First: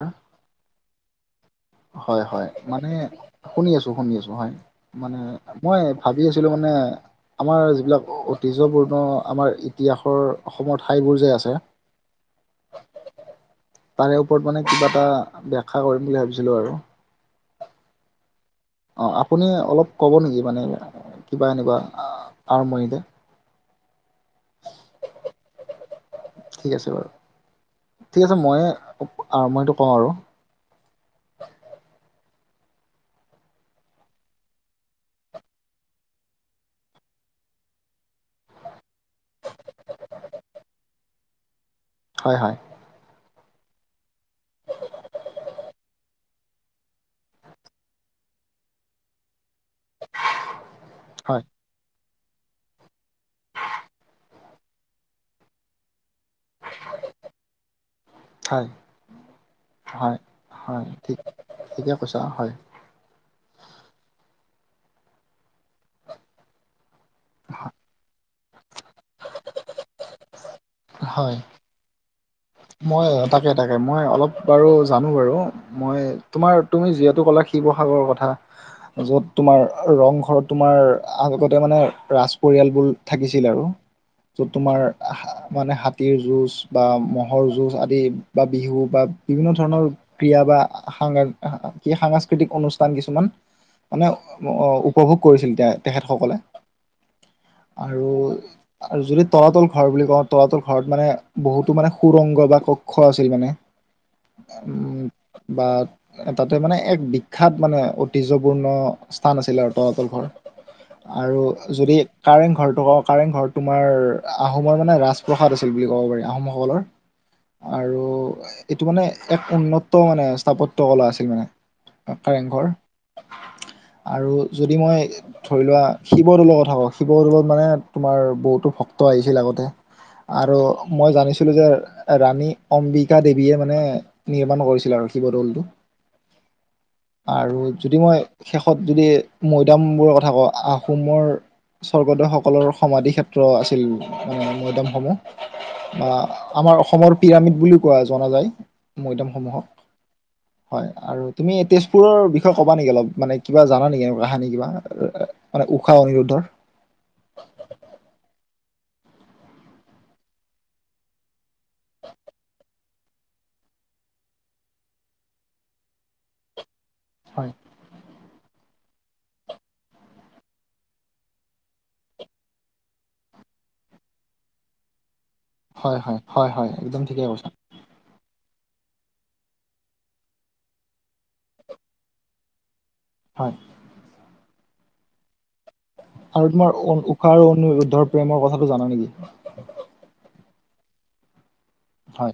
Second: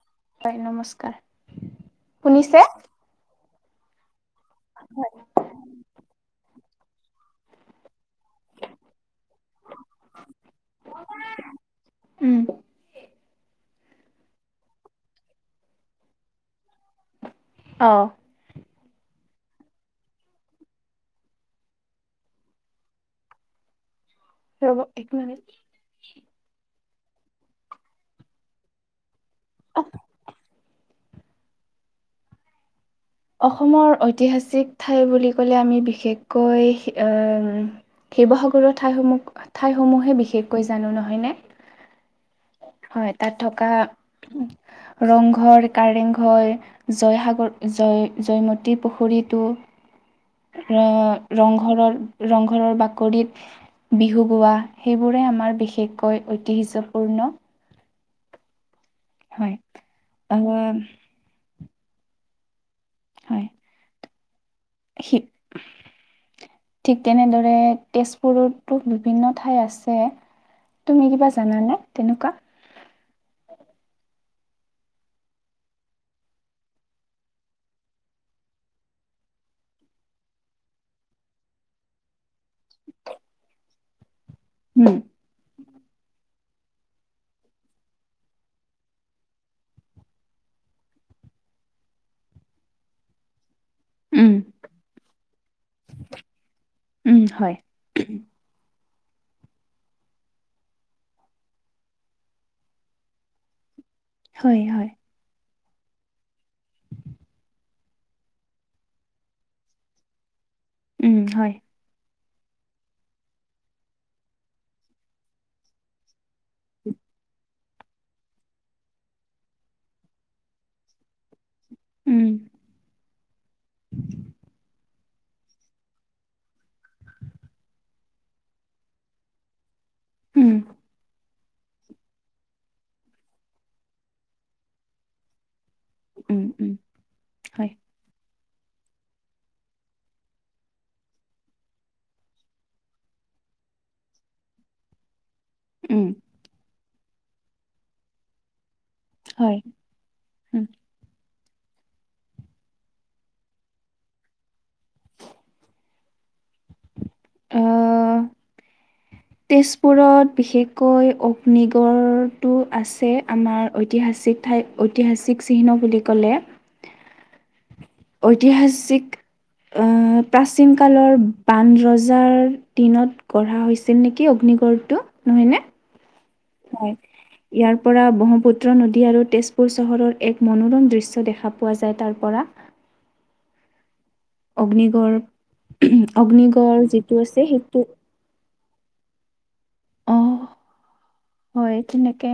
হা হয় নমস্কাৰ হয় হয় শুনিছে? মানে শুনি আছো শুনি আছো হয় মানে মই ভাবি আছিলো মানে আমাৰ যিবিলাক ঐতিহ্যপূৰ্ণ আমাৰ ইতিহাসৰ অসমৰ ঠাইবোৰ যে আছে উম। তাৰে ওপৰত মানে কিবা এটা ব্যখ্যা কৰিম বুলি ভাবিছিলো আৰু। অঁ। অ আপুনি অলপ ক'ব নেকি মানে কিবা এনেকুৱা আ আৰম্ভণিতে? ৰ'ব এক মিনিট। ঠিক আছে বাৰু, ঠিক আছে মইয়ে আ মই সেইটো কওঁ আৰু। অসমৰ ঐতিহাসিক ঠাই বুলি ক'লে আমি বিশেষকৈ এম শিৱসাগৰৰ ঠাইসমহ ঠাইসমূহে বিশেষকৈ জানো, নহয় নে? হয় হয়। হয় তাত থকা ৰংঘৰ, কাৰেংঘৰ জয়সাগৰ জয় জয়মতী পুখুৰীটো ৰ হয় ৰংঘৰৰ ৰংঘৰৰ বাকৰিত বিহু গোৱা সেইবোৰে আমাৰ বিশেষকৈ ঐতিহ্যপূৰ্ণ। হয় হয়। হয় হয়। আহ ঠিকে কৈছ হয়। হয়। সি ঠিক তেনেদৰে তেজ পুৰতো বিভিন্ন ঠাই আছে তুমি কিবা হয় জানানে তেনেকুৱা? মই তাকে তাকে মই অলপ বাৰু জানো বাৰু। মই তোমাৰ তুমি যিহেতু ক'লা শিৱসাগৰ কথা য'ত তোমাৰ ৰংঘৰত তোমাৰ আগতে মানে ৰাজ পৰিয়ালবোৰ থাকিছিল আৰু। [inaudible] য'ত তোমাৰ উম আ হা মানে হাতীৰ যুজ বা মহ মহৰ যুঁজ আদি বা বিহু বা বিভিন্ন ধৰণৰ ক্ৰিয়া বা সা কি সাংস্কৃতিক অনুষ্ঠান কিছুমান মানে উম অঁ উপভোগ কৰিছিল তে তেখেতসকলে, উম হয় আৰু আৰু যদি তলাতল ঘৰ বুলি কওঁ তলাতল ঘৰত মানে বহুতো মানে সুৰংগ বা কক্ষ আছিল মানে হয় হয় উম্ বা তাতে মানে এক বিখ্যাত মানে ঐতিহ্যপূৰ্ণ স্থান আছিলে আৰু তলাতল ঘৰ। উম আৰু হয় যদি কাৰেং ঘৰটো ক কাৰেং ঘৰটো তোমাৰ আহোমৰ মানে ৰাজপ্ৰসাদ আছিল বুলি ক'ব পাৰি আহোমসকলৰ। আৰু এইটো মানে এক উন্নত মানে স্থাপত্য কলা আছিল মানে। উম কাৰেংঘৰ। [inaudible] আৰু যদি মই ধৰি লোৱা শিৱদৌলৰ কথা কওঁ, শিৱদৌলত মানে তোমাৰ বহুতো ভক্ত আহিছিল আগতে। উম আৰু মই জানিছিলো যে ৰাণী অম্বিকা দেৱীয়ে মানে নিৰ্মাণ কৰিছিল আৰু শিৱদৌলটো। উম উম আৰু হয় যদি মই শেষত যদি মৈদামবোৰৰ কথা কওঁ আহোমৰ স্বৰ্গদেউ সকলৰ সমাধি ক্ষেত্ৰ আছিল মান মৈদাম সমূহ। উম বা আমাৰ অসমৰ পিৰামিড বুলি কোৱা জনা যায়। মৈদাম হয় সমূহক উম হয়। আৰু তুমি তেজপুৰৰ বিষয়ে কবা নেকি অলপ মানে কিব জান নেকি এনেকুৱ কাহানি কিবা মানে উষাহ অনিৰুদ্ধৰ অহ তেজপুৰত বিশেষকৈ অগ্নিগড়টো আছে আমাৰ ঐতিহাসিক ঠাইত ঐতিহাসিক চিহ্ন বুলি ক'লে হয় ঐতিহাাসিক প্ৰাচীন কালৰ বান ৰজাৰ দিনত গঢ়া হৈছে আছিল নেকি অগ্নিগড়টো নহয় নে হয় হয় হয় একদম ঠিকে কৈছা ইয়াৰ পৰা ব্ৰহ্মপুত্ৰ নদী আৰু তেজপুৰ চহৰৰ এক মনোৰম দৃশ্য দেখা পোৱা যায় তাৰ পৰা হয় অগ্নিগড় আৰু তোমাৰ অগ্নিগড় অন- যিটো ঊষা আছে আৰু সেইটো অনিৰুদ্ধৰ প্ৰেমৰ কথাটো জানা নেকি অ হয় তেনেকে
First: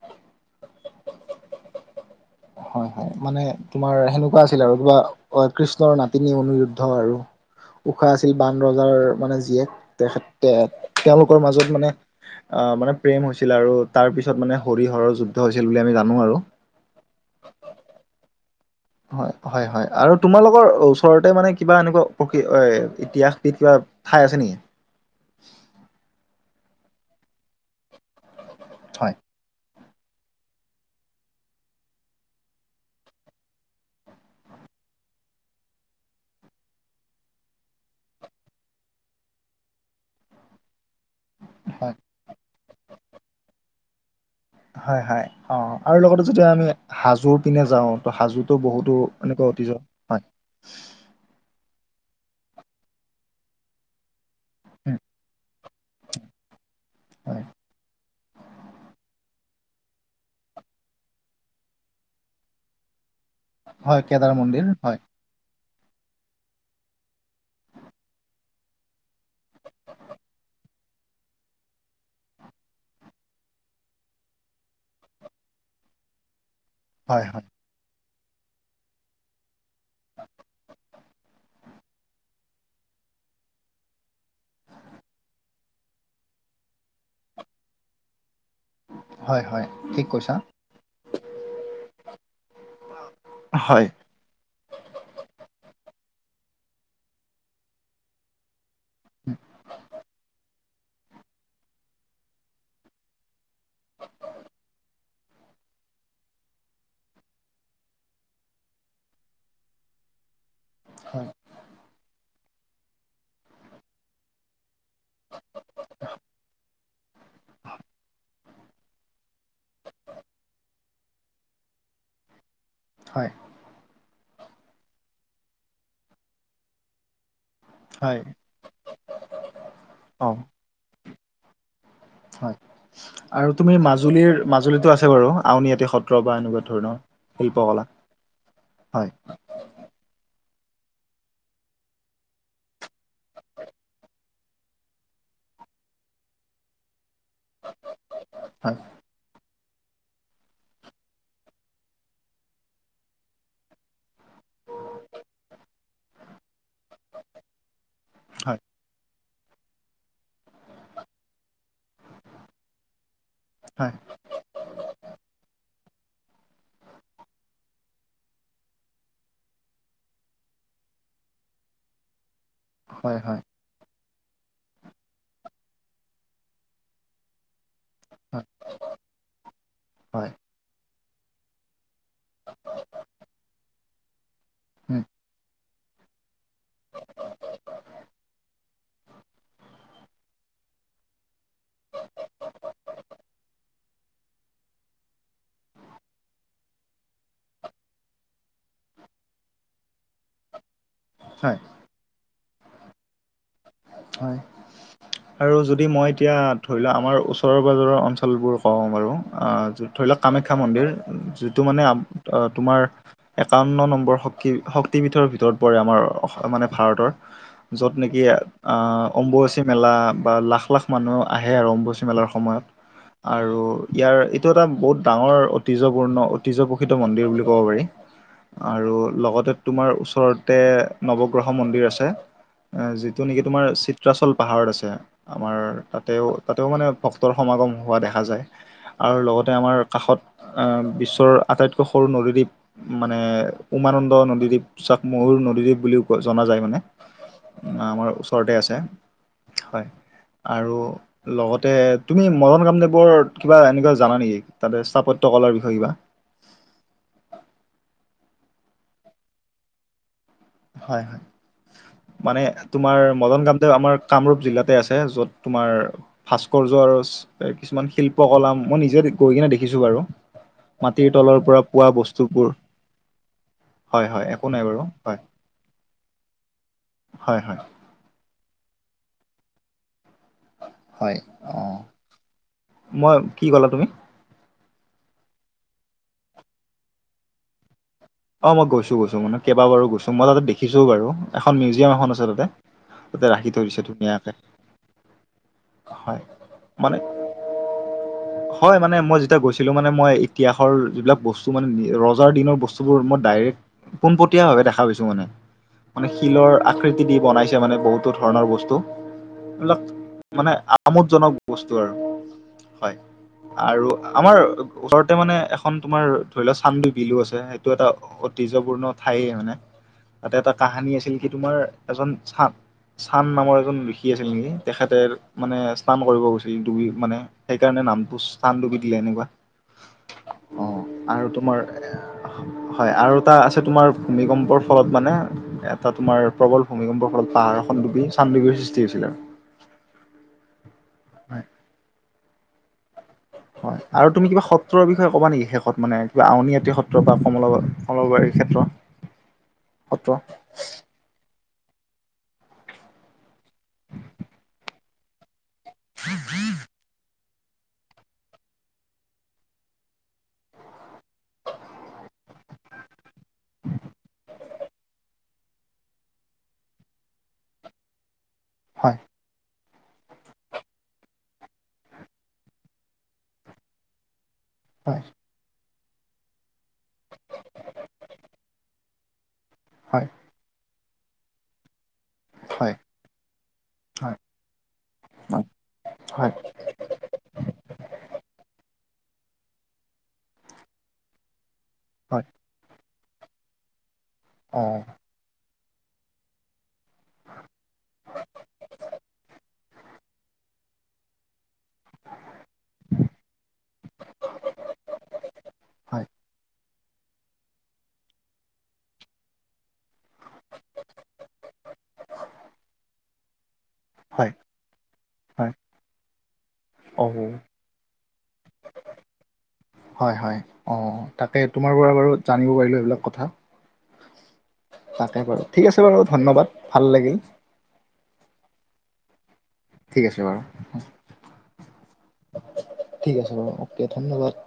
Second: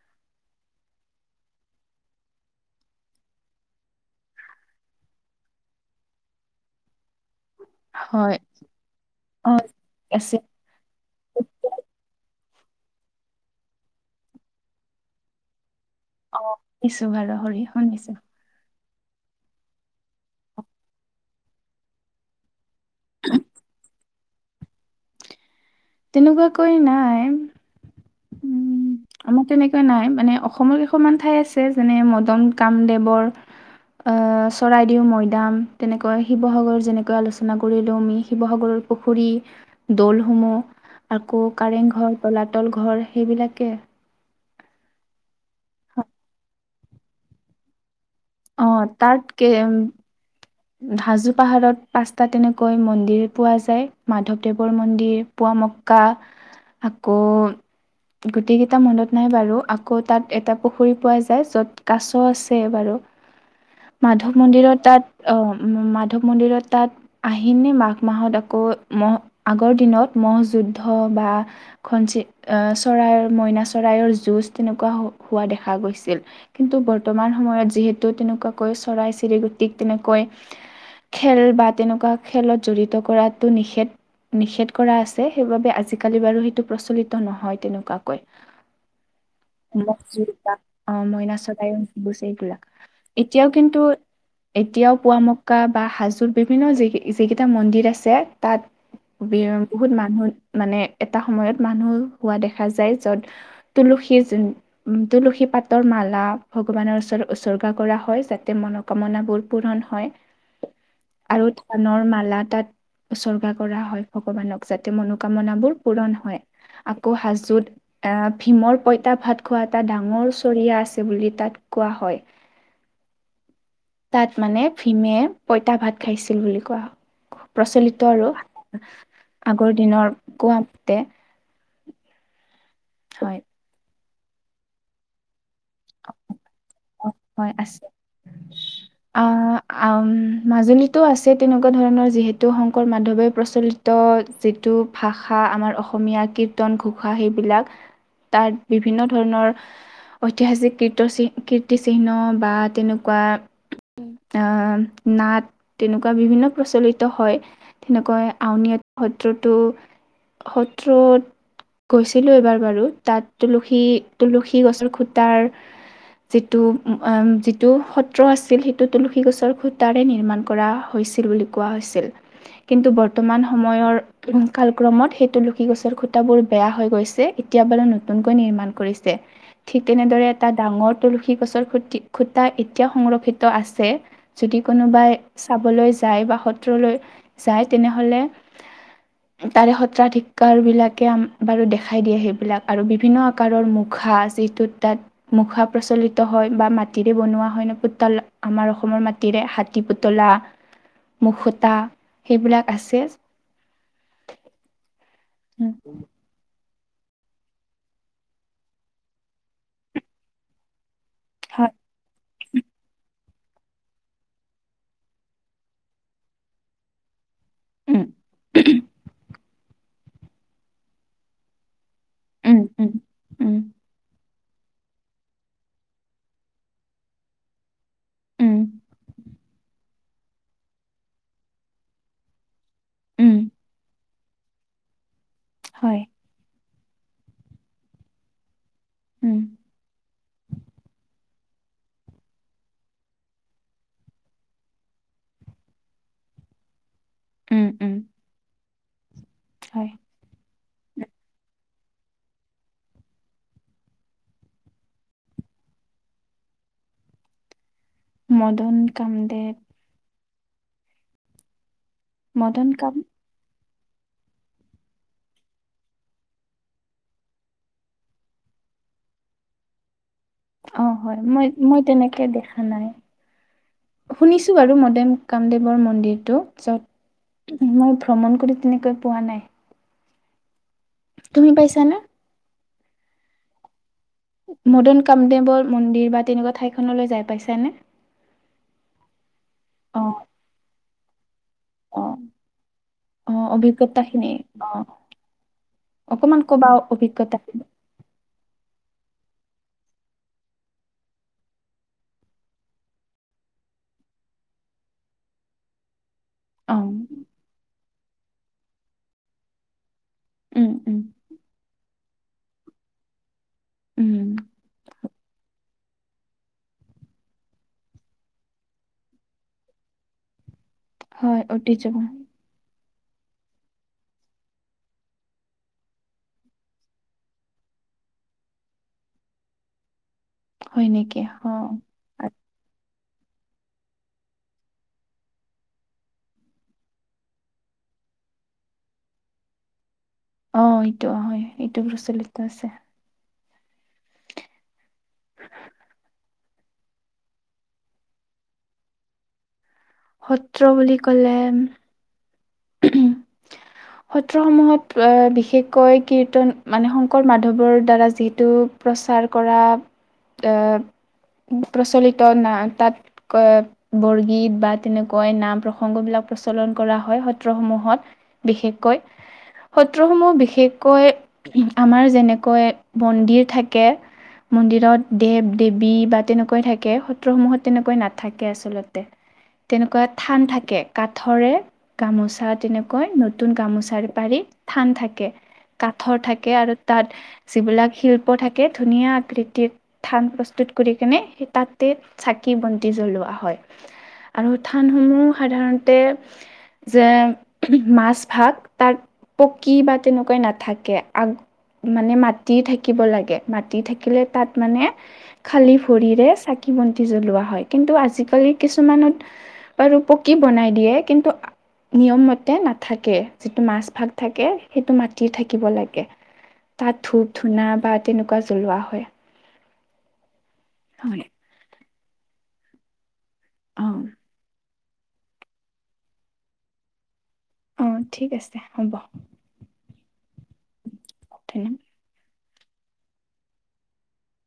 হয় হয় হয় মানে তোমাৰ সেনেকুৱা আছিল আৰু কিবা অ কৃষ্ণৰ নাতিনী অনিৰুদ্ধ আৰু উশাহ আছিল হয় বান ৰজাৰ মানে অ জীয়েক তেখে আছে তেওঁলোকৰ মাজত মানে আহ মানে প্ৰেম হৈছিল আৰু তাৰ পিছত মানে হৰি হৰৰ যুদ্ধ হৈছিল বুলি আমি জানো আৰু দিছো বাৰ হৰি শুনিছো হয় হয় হয় আৰু তোমালোকৰ ওচৰতে মানে কিবা এনেকুৱা প্ৰক এ ইতিহাসবিধ কিবা ঠাই আছে নেকি তেনেকুৱাকৈ নাই উম হয় আমাক তেনেকে নাই মানে অসমৰ কেইখনমান ঠাই আছে যেনে মদন কামদেৱৰ চৰাইদেউ মৈদাম তেনেকৈ শিৱসাগৰ যেনেকৈ আলোচনা কৰিলোঁ আমি শিৱসাগৰ পুখুৰী দলসমূহ আকৌ কাৰেং হয় ঘৰ তলাতল ঘৰ সেইবিলাকে হয় হয় অ আৰু লগতে যেতিয়া আমি হাজোৰ পিনে যাও ত হাজো টো অঁ বহুতো তাত এনেকুৱা কে অতি যোৱা হাজো পাহাৰত পাঁচটা তেনেকৈ মন্দিৰ পোৱা যায় মাধৱ দেৱৰ উম, মন্দিৰ পোৱা মক্কা আকৌ হয় গোটেই কেইটা মনত নাই বাৰু আকৌ তাত এটা পুখুৰী পোৱা যায় য'ত কাছ আছে বাৰু হয় কেদাৰ মাধৱ মন্দিৰ মন্দিৰত হয় তাত আহ মাধৱ মন্দিৰত তাত আহিনে মাঘ মাহত আকৌ মহ আগৰ দিনত মহ যুদ্ধ বা খচি আহ চৰাইৰ মইনা চৰাইৰ যুঁজ তেনেকুৱা হোৱা দেখা গৈছিল কিন্তু হয় বৰ্তমান হয় সময়ত যিহেতু তেনেকুৱাকৈ চৰাই চিৰিকুটিক তেনেকৈ খেল বা তেনেকুৱা খেলত জড়িত কৰাটো নিষেধ নিষেধ কৰা আছে সেইবাবে আজিকালি বাৰু সেইটো প্ৰচলিত নহয় তেনেকুৱাকৈ হয় হয় মঅ ঠিক কৈছা মইনা চৰাই বুছে এইবিলাক এতিয়াও কিন্তু হয় এতিয়াও পুৱামক্কা বা হাজোৰ বিভিন্ন য যিকেইটা মন্দিৰ আছে তাত বি বহুত মানুহ মানে এটা সময়ত মানুহ হোৱা দেখা যায় য'ত তুলুসীজ তুলসী পাতৰ মালা ভগৱানৰ ওচৰত উচৰ্গা কৰা হয় যাতে মনোকামনাবোৰ পূৰণ হয়। হয় আৰু ধানৰ মালা তাত উচৰ্গা কৰা হয় ভগৱানক। যাতে মনোকামনাবোৰ পূৰণ হয় আকৌ হাজোত আহ ভীমৰ পঁইতা ভাত খোৱা এটা ডাঙৰ চৰিয়া আছে বুলি তাত কোৱা হয়। হয়। তাত মানে ভীমে পঁইতা ভাত খাইছিল বুলি কোৱা হয়। প্ৰচলিত হয় আৰু আগৰ দিনৰ অ কোৱা মতে। হয় হয়। আৰু তুমি মাজুলীৰ মাজুলীতো আছে বাৰু আউনীআটী সত্ৰ বা এনেকুৱা ধৰণৰ হয় আছে শিল্পকলা হয় আ আ মাজুলীতো আছে তেনেকুৱা ধৰণৰ যিহেতু শংকৰ মাধৱে প্ৰচলি ত যিটো ভাষা আমাৰ অসমীয়া কীৰ্তন ঘোষা সেই বিলাক তাত হয় বিভিন্ন ধৰণৰ ঐতিহাসিক কিৰ্ত চিহ্ন বা তেনেকুৱা আহ নাট তেনেকুৱা বিভিন্ন প্ৰচলিত হয়। তেনেকৈ হয় আউনীআটী সত্ৰ তো সত্ৰত গৈছিলোঁ এবাৰ বাৰু তাত তুলসী হয় তুলসী গছৰ খূটাৰ যিটো যিটো সত্ৰ আছিল সেইটো তুলসী গছৰ খুটাৰে নিৰ্মাণ কৰা হৈছিল বুলি কোৱা হৈছিল। কিন্তু হয় হয় বৰ্তমান সময়ৰ কালক্ৰমত সেই তুলসী গছৰ খুটাবোৰ বেয়া হৈ গৈছে, এতিয়া বাৰু নতুনকৈ হয় নিৰ্মাণ কৰিছে। ঠিক তেনেদৰে হয় এটা ডাঙৰ তুলসী গছৰ খুটি খুটা এতিয়াও সংৰক্ষিত আছে। যদি উম কোনোবাই চাবলৈ যায় বা সত্ৰলৈ যায় তেনেহ'লে [inaudible] তাৰে সত্ৰাধিকাৰ বিলাকে আমাক বাৰু দেখাই দিয়ে সেইবিলাক আৰু বিভিন্ন আকাৰৰ মুখা চৌ ত' তাত মুখা প্ৰচলিত হয় বা মাটিৰে বনোৱা হয় ন পুতলা আমাৰ অসমৰ মাটিৰে হাতী পুতলা হয় মুকুতা সেইবিলাক আছে। হয় আৰু উম যদি মই এতিয়া ধৰি লোৱা আমাৰ ওচৰৰ পাজৰৰ অঞ্চলবোৰ কওঁ বাৰু ধৰি লওক কামাখ্যা মন্দিৰ যিটো হয় মানে তোমাৰ একাৱন্ন নম্বৰ শক্তি শক্তিপীঠৰ ভিতৰত পৰে আমাৰ মানে ভাৰতৰ। য'ত উম নেকি আ অম্বুবাচী মেলা বা লাখ লাখ মানুহ আহে আৰু অম্বুবাচি মেলাৰ উম সময়ত উম উম আৰু ইয়াৰ ই এইটো এটা বহুত ডাঙৰ ঐতিহ্যপূৰ্ণ ঐতিহ্য প্ৰসিত মন্দিৰ বুলি ক'ব পাৰি। উম আৰু লগতে তোমাৰ ওচৰতে নৱগ্ৰহ মন্দিৰ আছে। আ যিটো উম নেকি তোমাৰ চিত্ৰাচল পাহাৰত আছে। আমাৰ হয় তাতেও তাতেও মানে ভক্তৰ সমাগম হোৱা দেখা যায় আৰু উম লগতে আমাৰ কাষত আ বিশ্বৰ আটাইতকৈ সৰু নদীদ্বীপ মানে উমানন্দ নদীদ্বীপ, চাকমুৰ নদীদ্বীপ বুলিও জনা যায় মানে। উম উম আমাৰ ওচৰতে আছে, হয়। আৰু লগতে তুমি মদন কামদেৱৰ কিবা এনেকুৱা জানা নেকি? তাতে স্থাপত্য কলাৰ বিষয়ে কিবা। মদন কামদেৱ হয়, হয়। মানে মদন কাম তোমাৰ মদন কামদেৱ, আমাৰ কামৰূপ জিলাতে আছে। য'ত তোমাৰ ভাস্কৰ্য আৰু কিছুমান শিল্পকলা মই নিজে গৈ কিনে দেখিছো বাৰু। অ মাটিৰ হয়। তলৰ মই পৰা মই পোৱা তেনেকে বস্তুবোৰ দেখা নাই। হয় হয় একো শুনিছো নাই আৰু বাৰু মদেম হয় ৰামদেৱৰ মন্দিৰটো হয় হয় য'ত মই ভ্ৰমণ কৰি তেনেকৈ পোৱা নাই। হয়। তুমি অঁ পাইছা না মই কি ক'লা তুমি? মদেন কামদেৱৰ মন্দিৰ বা তেনেকুৱা ঠাই খনলৈ যাই পাইছানে? অ মই গৈছো গৈছো মানে কেইাবাৰো গছো। অ', মই তাতে পে দিচো বাৰু এখন মিউজিয়াম এখন অ'। আছে তাতে, তাতে অ', ৰাখি থৈ দিচে অভিজ্ঞতাখিনি ধুনীয়াকে। অ', হয় অকমান ক'বা আৰু মানে অভিজ্ঞতা? হয় মানে মই যেতিয়া গৈছিলো মানে মই ইতিহাসৰ যিবিলাক বস্তু মানে ৰজাৰ দিনৰ বস্তুত পুৰ মোৰ ডাইৰেক পোনপটীয়া ভাবে দেখা পাইছো মানে। মানে শিলৰ অ', আকৃতি দি বনাইছে মানে বহুতো ধৰণৰ বস্তু। এইবিলাক মানে উম, উম, আমোদ জনক বস্তু আৰু হয় আৰু উম, আমাৰ ওচৰতে মানে এখন তোমাৰ ধৰি লোৱা চামন্দি বিলো আছে সেই এইটো এটা ঐতিহ্পূৰ্ণ ঠাই মানে তাতে এটা কাহানী আছে। পিলকি [unintelligible] হয় তোমাৰ ঐতিহ্যময় এজন চাপ। চান নামৰ এজন ঋষি আছিল নেকি তেখেতে মানে ইষ্টান কৰিব গৈছিল ডুবি মানে সেইকাৰণে নামটো ইষ্টানডুবি দিলে এনেকুৱা। অ হয় নেকি আৰু তোমাৰ অহ হয়। আৰু তাৰ আছে তোমাৰ ভূমিকম্পৰ ফলত মানে এটা তোমাৰ প্ৰবল ভূমিকম্পৰ ফলত পাহাৰ এখন ডুবি চানডুবিৰ সৃষ্টি হৈছিলে। অ' এইটো হৈ। হয়। এইটো প্ৰচলিত আছে। হয় আৰু তুমি কিবা সত্ৰৰ বিষয়ে ক'ব নেকি শেষত মানে কিবা আউনআটী সত্ৰ বা কমলা কমলাবাৰীৰ ক্ষেত্ৰ। সত্ৰ। সত্ৰ বুলি ক'লে সত্ৰসমূহক আ বিশেষকৈ কীৰ্তন মানে শং শংকৰ মাধৱৰ দ্বাৰা যিতু প্ৰচাৰ কৰা প্ৰচলিত না তাত [unintelligible] বৰগীত বা তেনেকুৱাই নাম প্ৰসংগবিলাক প্ৰচলন কৰা হয় সত্ৰ সমূহত হয় বিশেষকৈ সত্ৰসমূহ বিশেষকৈ আমাৰ যেনেকৈ মন্দিৰ থাকে হয় মন্দিৰত দেৱ দেৱী বা তেনেকৈ থাকে। সত্ৰসমূহত তেনেকৈ নাথাকে আচলতে। তেনেকুৱা হয়। থান থাকে কাথৰে গামোচা হয়। তেনেকৈ নতুন গামোচাৰ হয় পাৰিত থান থাকে। কাঠৰ হয় থাকে আৰু তাত যিবিলাক শিল্প থাকে ধুনীয়া আকৃতিৰ ধান প্ৰস্তুত কৰি কেনে সেই তাতে হয় চাকি বন্তি দি জ্বলোৱা হয় আৰু অ থান সমূহ সাধাৰণতে যে মাছ ভাত, তাক পকী বা তেনেকুৱাই নাথাকে। আগ মানে মাটি থাকিব লাগে মাটি থাকিলে তাত মানে খালী হয় হয় ভৰিৰে চাক কী বন্তি জ্বলোৱা হয়। কিন্তু আজিকালি কিছুমানত বাৰু পকী বনাই দিয়ে। কিন্তু নিয়ম মতে নাথাকে সেইতো মা হয় থাকে সেইটো মাটি থাকিব লাগে, তাত অ ধূপ ধূনা বা তেনেকুৱা জ্বলোৱা হয়। হয় হয় অ হয় তাকে তোমাৰ পৰা বাৰু জানিব পাৰিলো এইবিলাক কথা। উম। তাকে বাৰু, ঠিক আছে বাৰু। ধন্যবাদ ভাল লাগিল। অ' ঠিক আছে হ'ব। ঠিক আছে বাৰু। ধন্যবাদ ঠিক আছে বাৰু ওকে ধন্যবাদ।